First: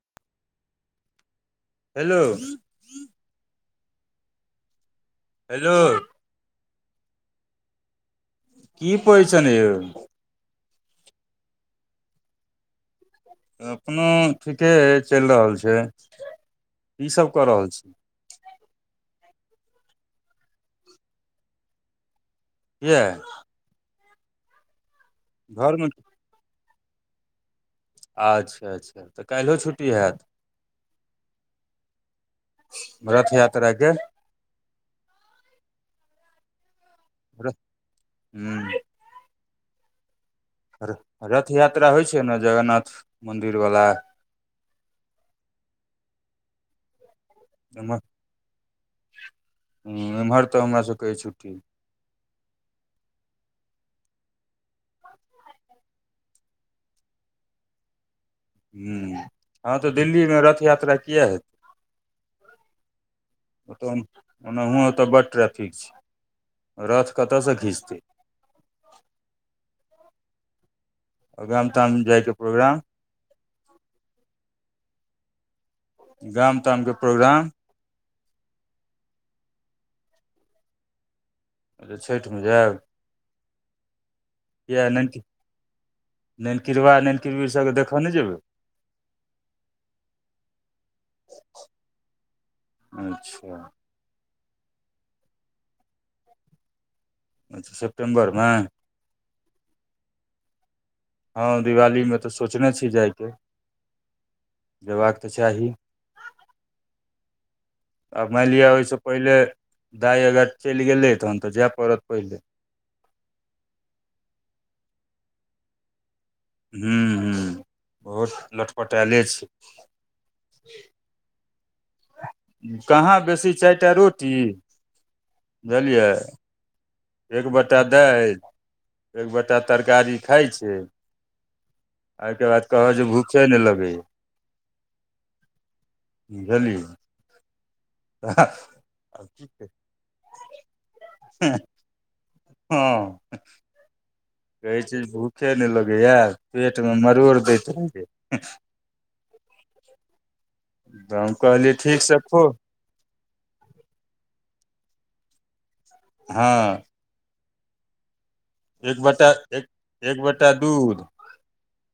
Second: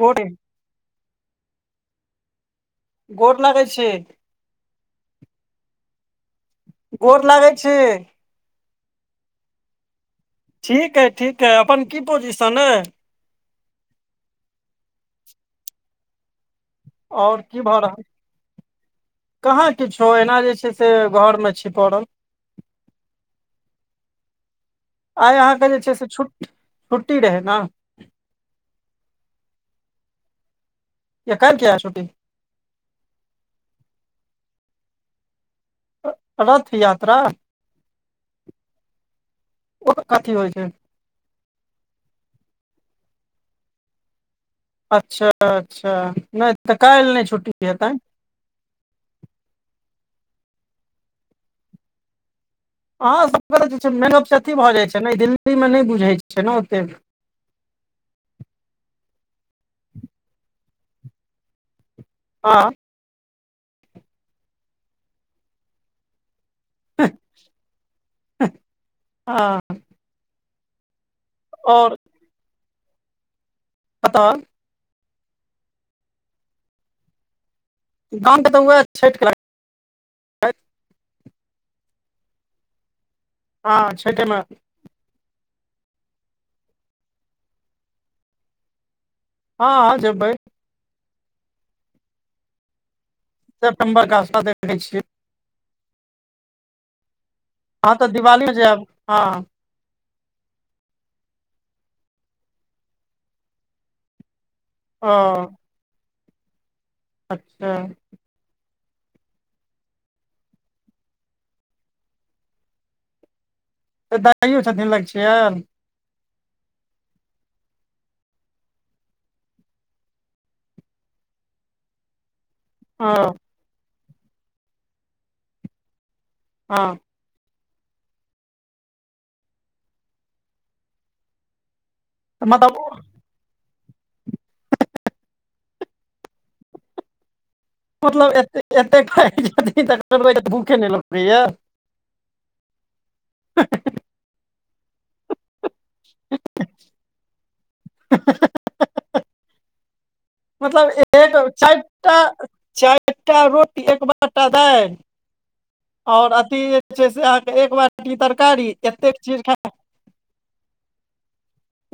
गोरे hello गोर लगै छी हेलो गोर लागै छी की पोय छनि यौ ठीक है ठीक है अपन की पोजिशन अय अपनो ठीके हय चलि रहल छै की सब आओर कऽ की भऽ छी रहल कहाँ किछु एना जे छै से घरमे छीपड़ल कियअ आइ अहाँके जे घरमे छै से छुट्टी छुट्टी रहै ने अच्छा अच्छा तऽ काल्हिओ छुट्टी हयैत या काइल किया हेयत छुट्टी रथ यात्रा के रथ यात्रा हुँ ओ कथी होइ छै रथ यात्रा होइ छै ने जगन्नाथ मन्दिर बला अच्छा अच्छा नहि तऽ काइल नहि छुट्टी हेतनि एमहर एमहर तऽ हमरा सबके छुट्टी अहाँ सबके जे छय मेन अथी भऽ जाइत छै ने दिल्लीमे नहि बुझैत छै ने ओतेक ह हँ तऽ दिल्लीमे रथ यात्रा किए हेतै हँ ओतऽ ओनाहु ओतऽ बड्ड ट्रैफिक छै रथ कतऽसँ घिचतै हँ हाँ आ गाम आओर ताम जायके प्रोग्राम पताल [inaudible] गाम ताम के प्रोग्राम गाँव के तऽ उहा छठि कें छठिमे जायब हाँ छैठेम यए नन ननकीरबा ननकीरबी सबके देखऽ नहि जेबै हँ हाँ जेबै अच्छा सेप्टम्बरके आशा देखैत छियै अच्छा हँ तऽ सेप्टेम्बरमे दिवाली जायब हँ हँ दिवालीमे तऽ सोचने छी जाइके ओ जेबाक तऽ चाही अच्छा आब मानि लिअ ओहिसँ पहिले दाइ अगर चलि गेलै तहन तऽ जाय पड़त पहिले तऽ दइयो छथि लग छियैन हँ बहुत लटपटायले छै ओ कहाँ बेसी चारिटा रोटी बुझलियै हँ एक बटा दालि एक बटा तरकारी खाइ छै तऽ आइके बाद मतलब कहियै भूख चल, नहि लेब बुझलि मतलब एते-एते छथि तऽ लेबै तऽ भूखे नहि लगतै हँ हँ हँ हँ कहैत छै जे भूखे नहि लगैए, पेटमे मरोड़ दैत रहैए हँ हँ हँ, मतलब तऽ हम एक कहलियै ठीक से चारिटा खो चारिटा रोटी, एक बटा दालि आओर हँ तरकारी छै से अहाँके एक बेर बाटी तरकारी एक बटा दूध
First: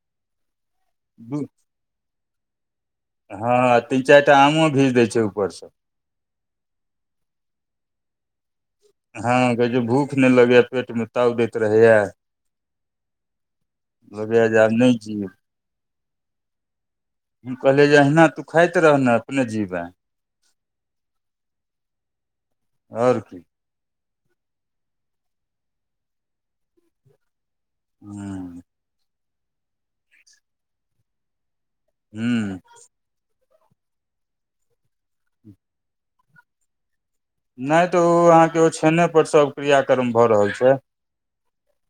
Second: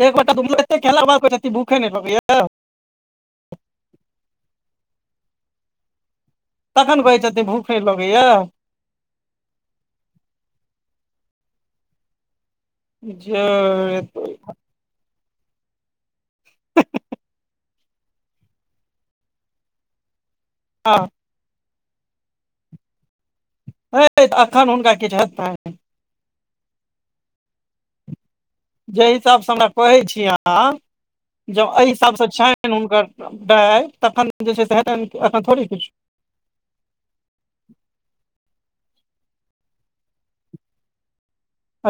एक बटा दूध खेलाक बाद दू तऽ भूखे नहि लगैय हँ, तीन-चारिटा आमो घींच दै छै ऊपरसँ तखन कहै छथि, भूख नहि लगैय हँ, कहै छै भूख नहि लगैए पेटमे ताव दैत रहैए जे लागैए जे आब नहि जिअए हँ हँ हँ कहले जे अहिना तूँ खाइत रहनै, अपने जीवै हँ ओर हँ, तऽ एखन हुनका किछु हेतै हू जाहि हिसाब सँ हमरा कहैत छी, अहाँ जँ एहि हिसाब सँ हूँ छियनि हुनकर। जिस हिसाब से आप मुझे बता रहे हैं, अगर वह इसी हिसाब से उनके हैं तखन जे छै, से एखन थोड़े किछु नहि तऽ ओ अहाँक ओछैने पर सभ क्रियाक्रम भऽ रहल छै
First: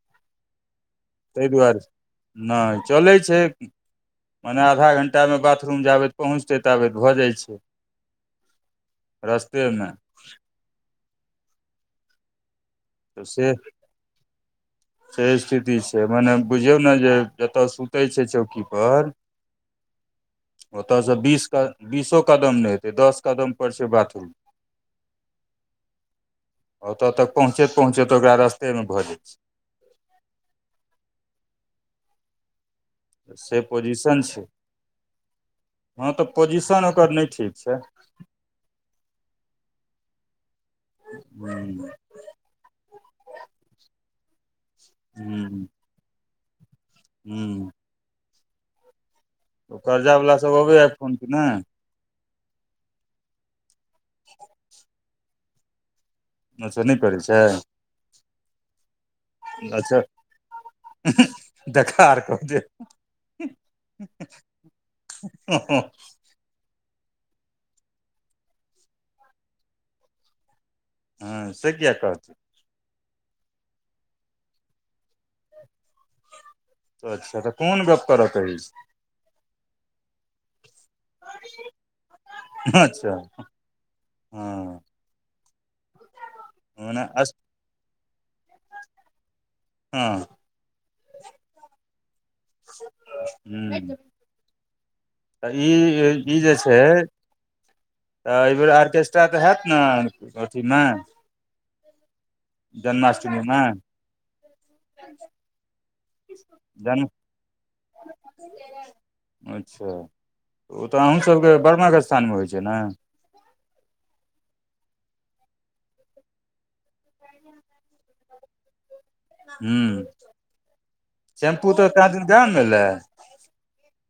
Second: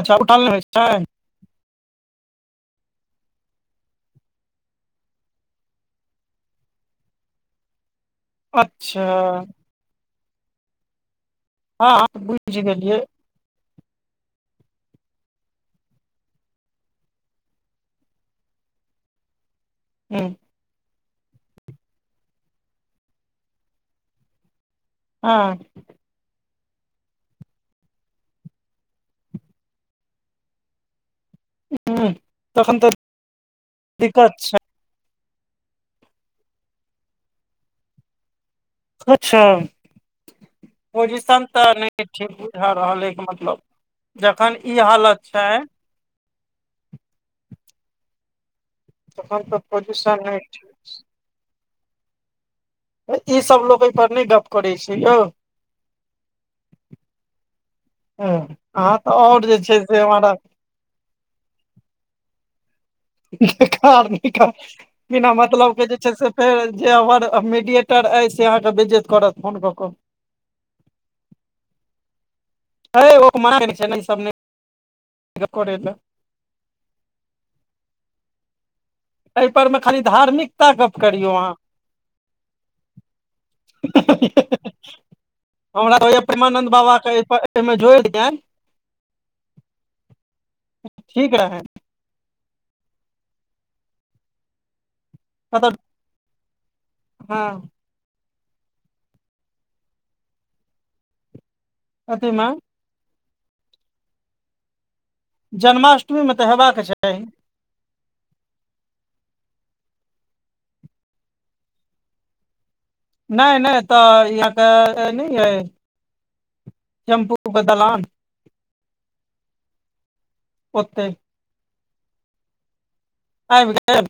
अच्छा, उठल नहि होइत छै ताहि दुआरे नहि चलैत छै माने आधा घण्टामे बाथरूम जाए पहुँचैत-पहुँचैत भऽ जाइ छै अच्छा त ने हँ, बुझि गेलियै से से स्थिति छै, माने बुझियौ ने जे जतय सुतैत छै, चौकी पर हु ओतय सँ बीस कदमो नहि हेतै, दस कदम पर बाथरूम छै हँ ओतय तक पहुँचैत-पहुँचैत ओकरा रास्तामे भऽ जाइ छै [inaudible] तखन तऽ से पोजिशन छै, हँ तऽ ओकर पोजिशन ठीक नहि छै अच्छा पोजिशन तऽ हूँ नहि ठीक बुझा रहल छी के मतलब, जखन ई हालत छै हू तखन तऽ पोजिशन कर्जावला नहि सभ आबै छथि या ठीक फोन करैत छथि ई सभ लोक एहि पर नहि गप करैत छै यौ अच्छा नहि करै छै ह अहां तऽ आओर जे छै अच्छा से हमरा देखार क दे बिना मतलब के जे छै से फेर जे हमर मीडियएटर अय से अहाँके बेज्जैत करत फोन कऽ क हँ से किया कह हैय ओ मना केने छै ने ई सब नै करय लय अच्छा तऽ कोन गप करऽ के अछि अहि पर मे खाली धार्मिकता गप्प करियौ अहाँ अच्छा हँ हमरा त होइया प्रेमानन्द बाबा ओना के अस अहिपर अहिमे जोइर दियनि हँ ठीक रहेन हू तऽ ई मतलब ई जे छै हँ तऽ एहि बेेर आर्केस्ट्रा तऽ हेत ने अथीमे कथी म जन्माष्टमी में [unintelligible] जन्माष्टमीमे तऽ हेबाक जन्म चाही [unintelligible] अच्छा ओ तऽ अहूँ सबके बर्माके स्थानमे होइ छै न नहि नहि एतऽ यहाँके नहि अय दलान [unintelligible] ह ओते शैम्पू तऽ दादी देए एलनि आइब गेल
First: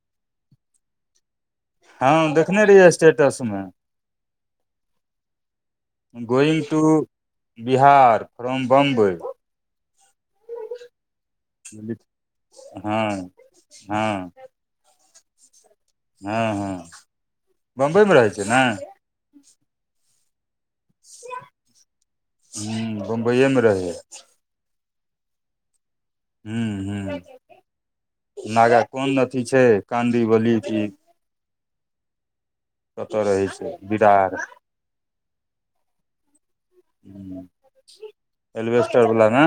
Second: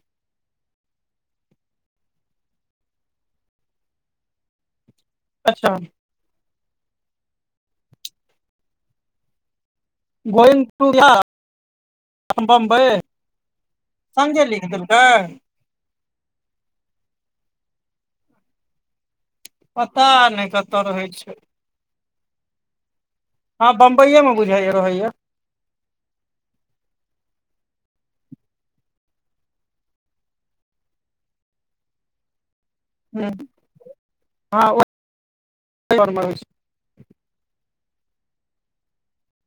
हँ देखने रहियै स्टेटस मे अच्छा going to Bihar from Bombay going to Bihar from Bombay हँ हँ संगे लिख देलकय हँ हँ बम्बइमे रहै छै ने पता नहि क तअ रहय छै हूँ बम्बइएमे हां रहै बम्बईये में बुझाईया रहय या ह ह नागा कोन अथी छै काँदी बली की कतऽ हूँ रहै छै बिराड़ हँ मे होइ छै ह ऐलवेस्टर बला मे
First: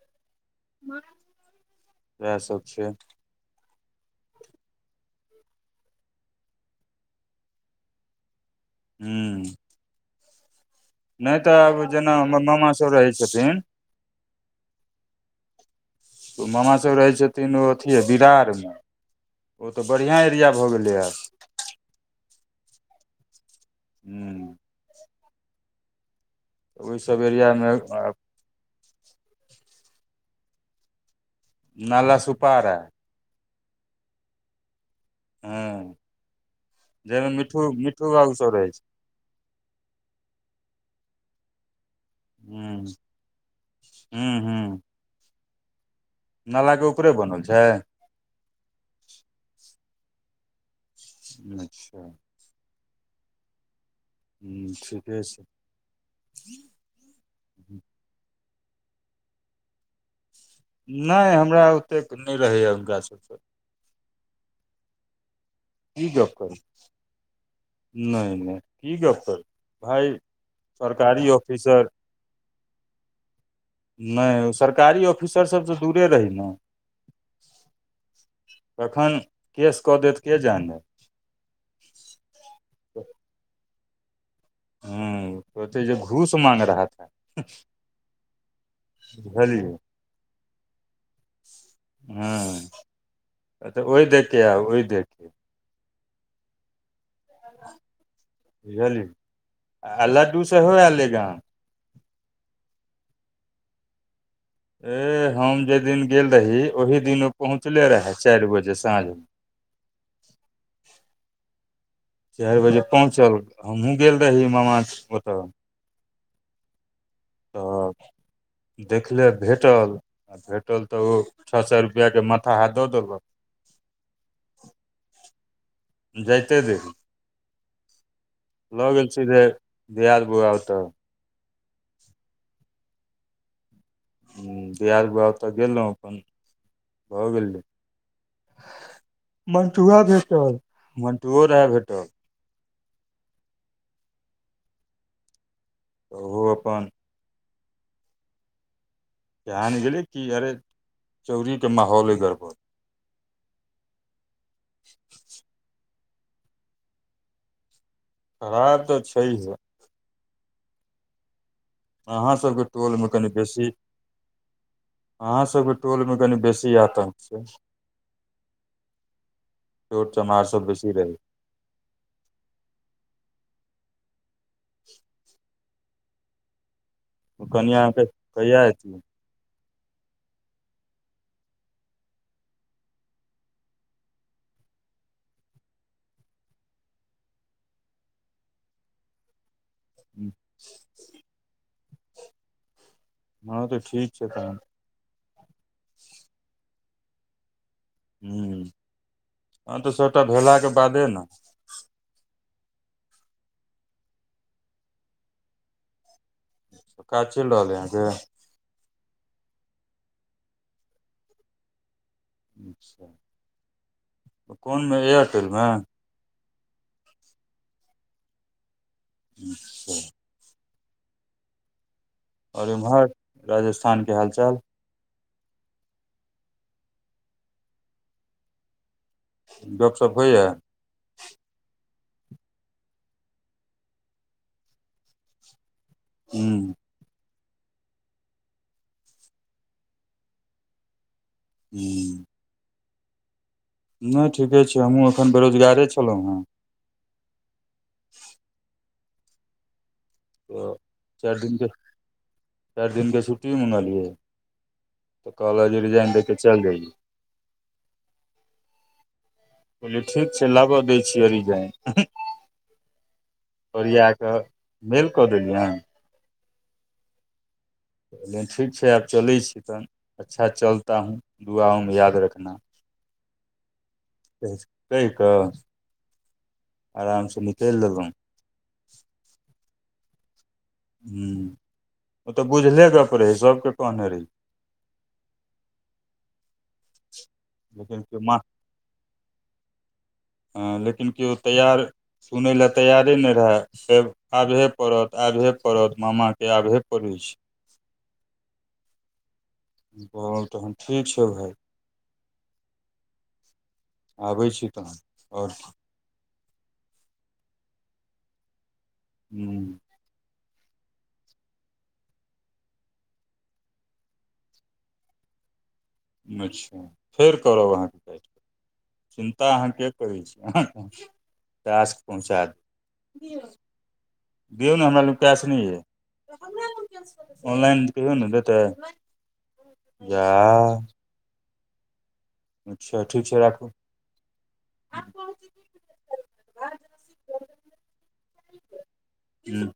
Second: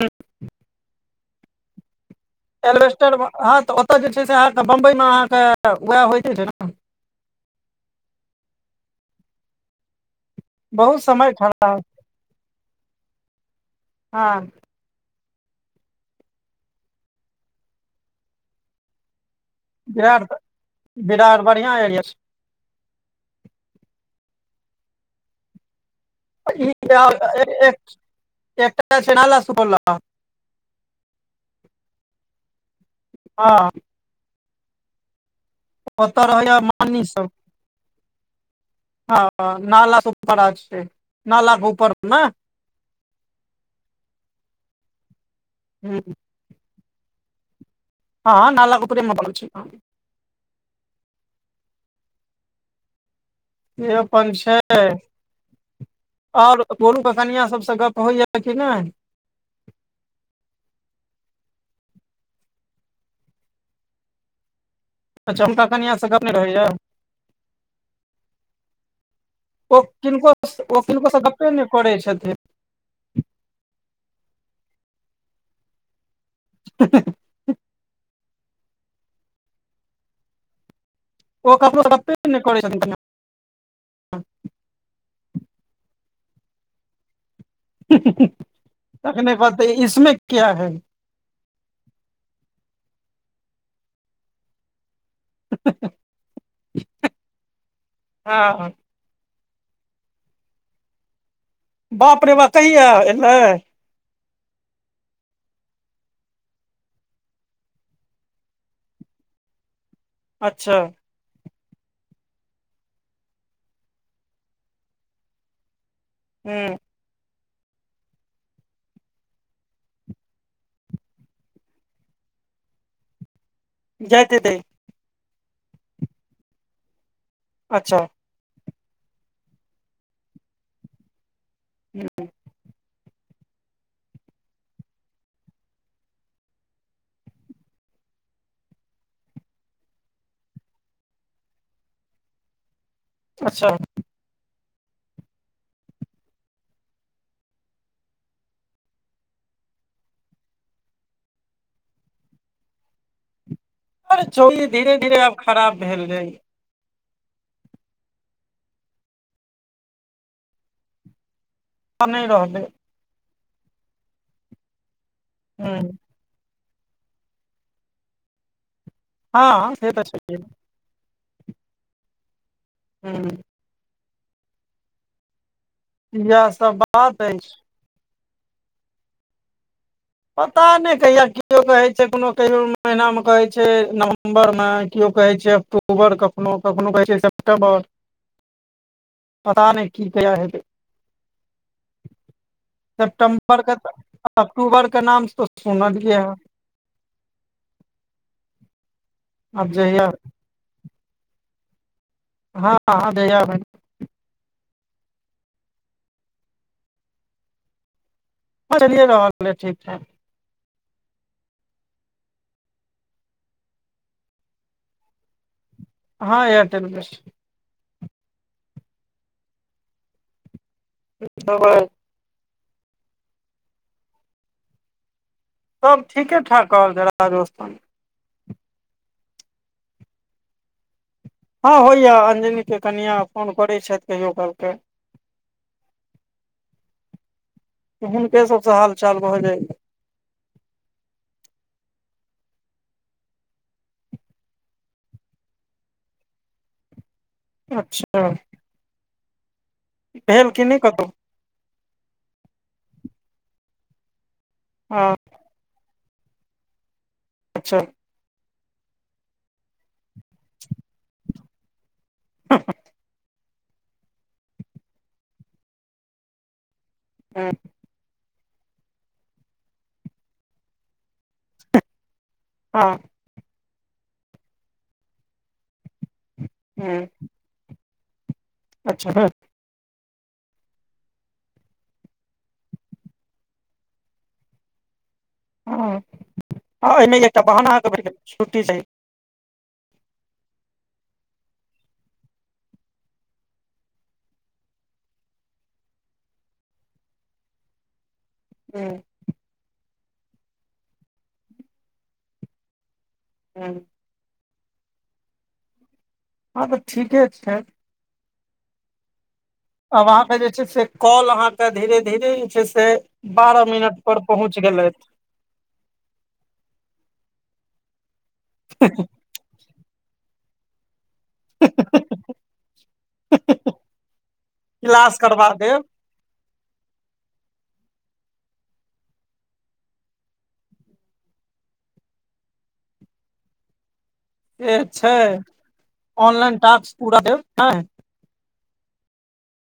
ठीक [unintelligible] छै एलवेस्टर हँ तऽ ओतय जे छै से अहाँ के बम्बई मे अहाँ के वएह होइते छै ने हू बहुत समय नहि तऽ आब खराब जेना हमर मामा सभ रहै छथिन हँ मामा सब रहै छथिन ओ अथी हय बिरार मे आब बिरार बढ़िआँ एरिया छै हू ओहिसभ इ एरियामे एकटा छै नाला सोलह नाला सुपारा हँ हँ ओतऽ रहैया मामी सब जाहिमे मिठ्ठू मिठ्ठू बाबू सब रहै छै हँ नाला सुपारा छै नाला के ऊपर मे हुँ हुँ-हुँ हुँ नालाकें उपरे बनल छै हाँ हाँ नालाकें उपरे मे बनल छै घर हू से अपन छै ह्म ठीके छै और गोलू के कनियाँ सब सँ गप्प होइया कि नहि नहि हमरा ओतेक नहि रहैए हुनका सभसँ अच्छा हुनका कनियाँ से की गप नै‌ करू रहैया नहि नहि की गप ओ भाय किनको ओ किनको से सरकारी गप्पे नहि ऑफिसर करै छथिन नहि ओ सरकारी ऑफिसर सब सँ दूरे रही ने हिं हह कखन केस कऽ देत के जाने ओ ककरो सँ गप्पे नै‌ करै छथिन हुँ कहते जे घूस माँग रहा था हुँ हह तखने कहते बुझलियै इसमे क्या है हूँ तऽ ओहि देख आउ ओहि देख हँ हह हँए बुझलिय आ लड्डू सेहो ऐल रहै गांव बाप रे बा कहिया ऐलह ए हम जाहि दिन गेल रही ओही दिन ओ पहुँचले रहए चारि बजे साँझ में [inaudible] अच्छा चारि बजे पहुँचल हमह हुँ गेल रही मामा ओतऽ हूँ तऽ देखले भेटल भेटल तऽ ओ छः सए रुपैआ के माथा हाथ दऽ देलक जाइत हैतेय जायइते रहे अच्छा लऽ गेल सीधे दआद बौआ ओतऽ हुं हुँ दिआद बौआ ओतऽ गेलहुँ भऽ गेलै मन्टुआ भेटल मन्टुओ रहै भेटल अच्छा ओहो अपन किजान गेले कि अरे चौड़ी के माहौल अय गड़बड़ अरे चौरी धीरे धीरे आब खराब भेल जाय छै खराब त छैहे आब नहि अहाँ रहलै सबके टोल मे कनि बेसी अहाँ सबके हूँ टोल मे कनि बेसी आतंक छै हँ से तऽ चोर छैहे चमार सब बेसी रहै हुँ हं [inaudible] इएह सब बात अछि कनिया अहाँ कहिया एत्ती पता नहि कहिया केओ कहैत छै कोनो कहियओ महिनामे कहैत छै नवम्बरमे केओ कहैत छै अक्टूबर कखनो कखनो कहैत छै सेप्टेंबर हं [inaudible] पता नहि की कहिया हेतै सेप्टेंबर हँ क तऽ त ठीक छै तहन अक्टूबर के नाम तऽ सुनलियै ह हू हू आब तऽ सभटा भेलाके बादे न हँ हँ जहिया काज चलि रहलै आहा के ह चलियए रहलै ठीक ठाक अच्छा कोनमे एयरटेलमे हँ एयरटेल में हँ [unintelligible] आओर एम्हर राजस्थान के हालचाल सब ठीके ठाक कहल जाइत छै राजस्थान गपशप होइए हँ होइया अंजनि के कनियाँ फोन करैत छथि कहियो कालके हू हुनके सबसँ हालचाल भऽ जाइ हू नहि ठीके छै हमहूँ एखन बेरोजगारे छलहुँ हेँ अच्छा भेल कि तऽ नहि कतहु चारि दिनके चारि दिनके छुट्टी मँगेलियै हँ कहले जे रिजाइन देके चलि जाइय अच्छा बोलिए ठीक छै लाबऽ दै छियै रिजाइन हू ओरिया कऽ मेल कऽ देलियै हँ हँ कहलियै ठीक छै आब चलै छी तऽ अच्छा चलता हूँ दुआओमे याद रखना हँ कहि कऽ ह आराम से निकलि दहुँ अच्छा हँ हँ ओ तऽ बुझले गप रहै ह सबके कहने रहै ह एहिमे एकटा बहाना अहाँके भेट गेल छुट्टी चाही हँ लेकिन केओ तैयार सुनै लए तैयारे नहि रहए आबहे पड़त आबहे पड़त मामाके आबहे पड़ै छै हँ तहन ठीक छौ भाई हँ आबै छी तहन आओर हँ तऽ ठीके छै हुं आ वहाँ पर जे छै से कौल अहाँ के धीरे धीरे जे छै से बारह मिनट पर पहुँच गेलथि अच्छा फेर करब अहाँ के कॉल ह चिन्ता अहाँ किया करै छी कैश पहुँचा देब दियौ ने हमरा लग क्लास कैश करबा नहि यऽ देब ऑनलाइन कहिओ ने देतय जा आ अच्छा ठीक छै राखू से छै ऑनलाइन टास्क पूरा यौ नहि हुँ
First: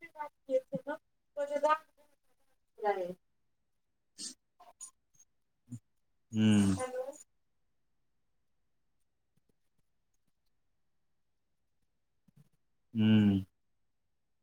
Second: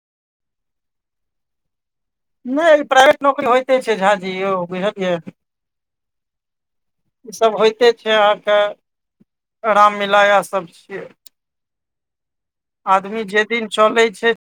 नहि प्राइवेट नौकरी होयइते छै झाजी यौ बुझलिय हुं ई सब होइते छै अहाँ के राम मिलाया इ सब छियै आदमी हूँ जे दिन चलै छै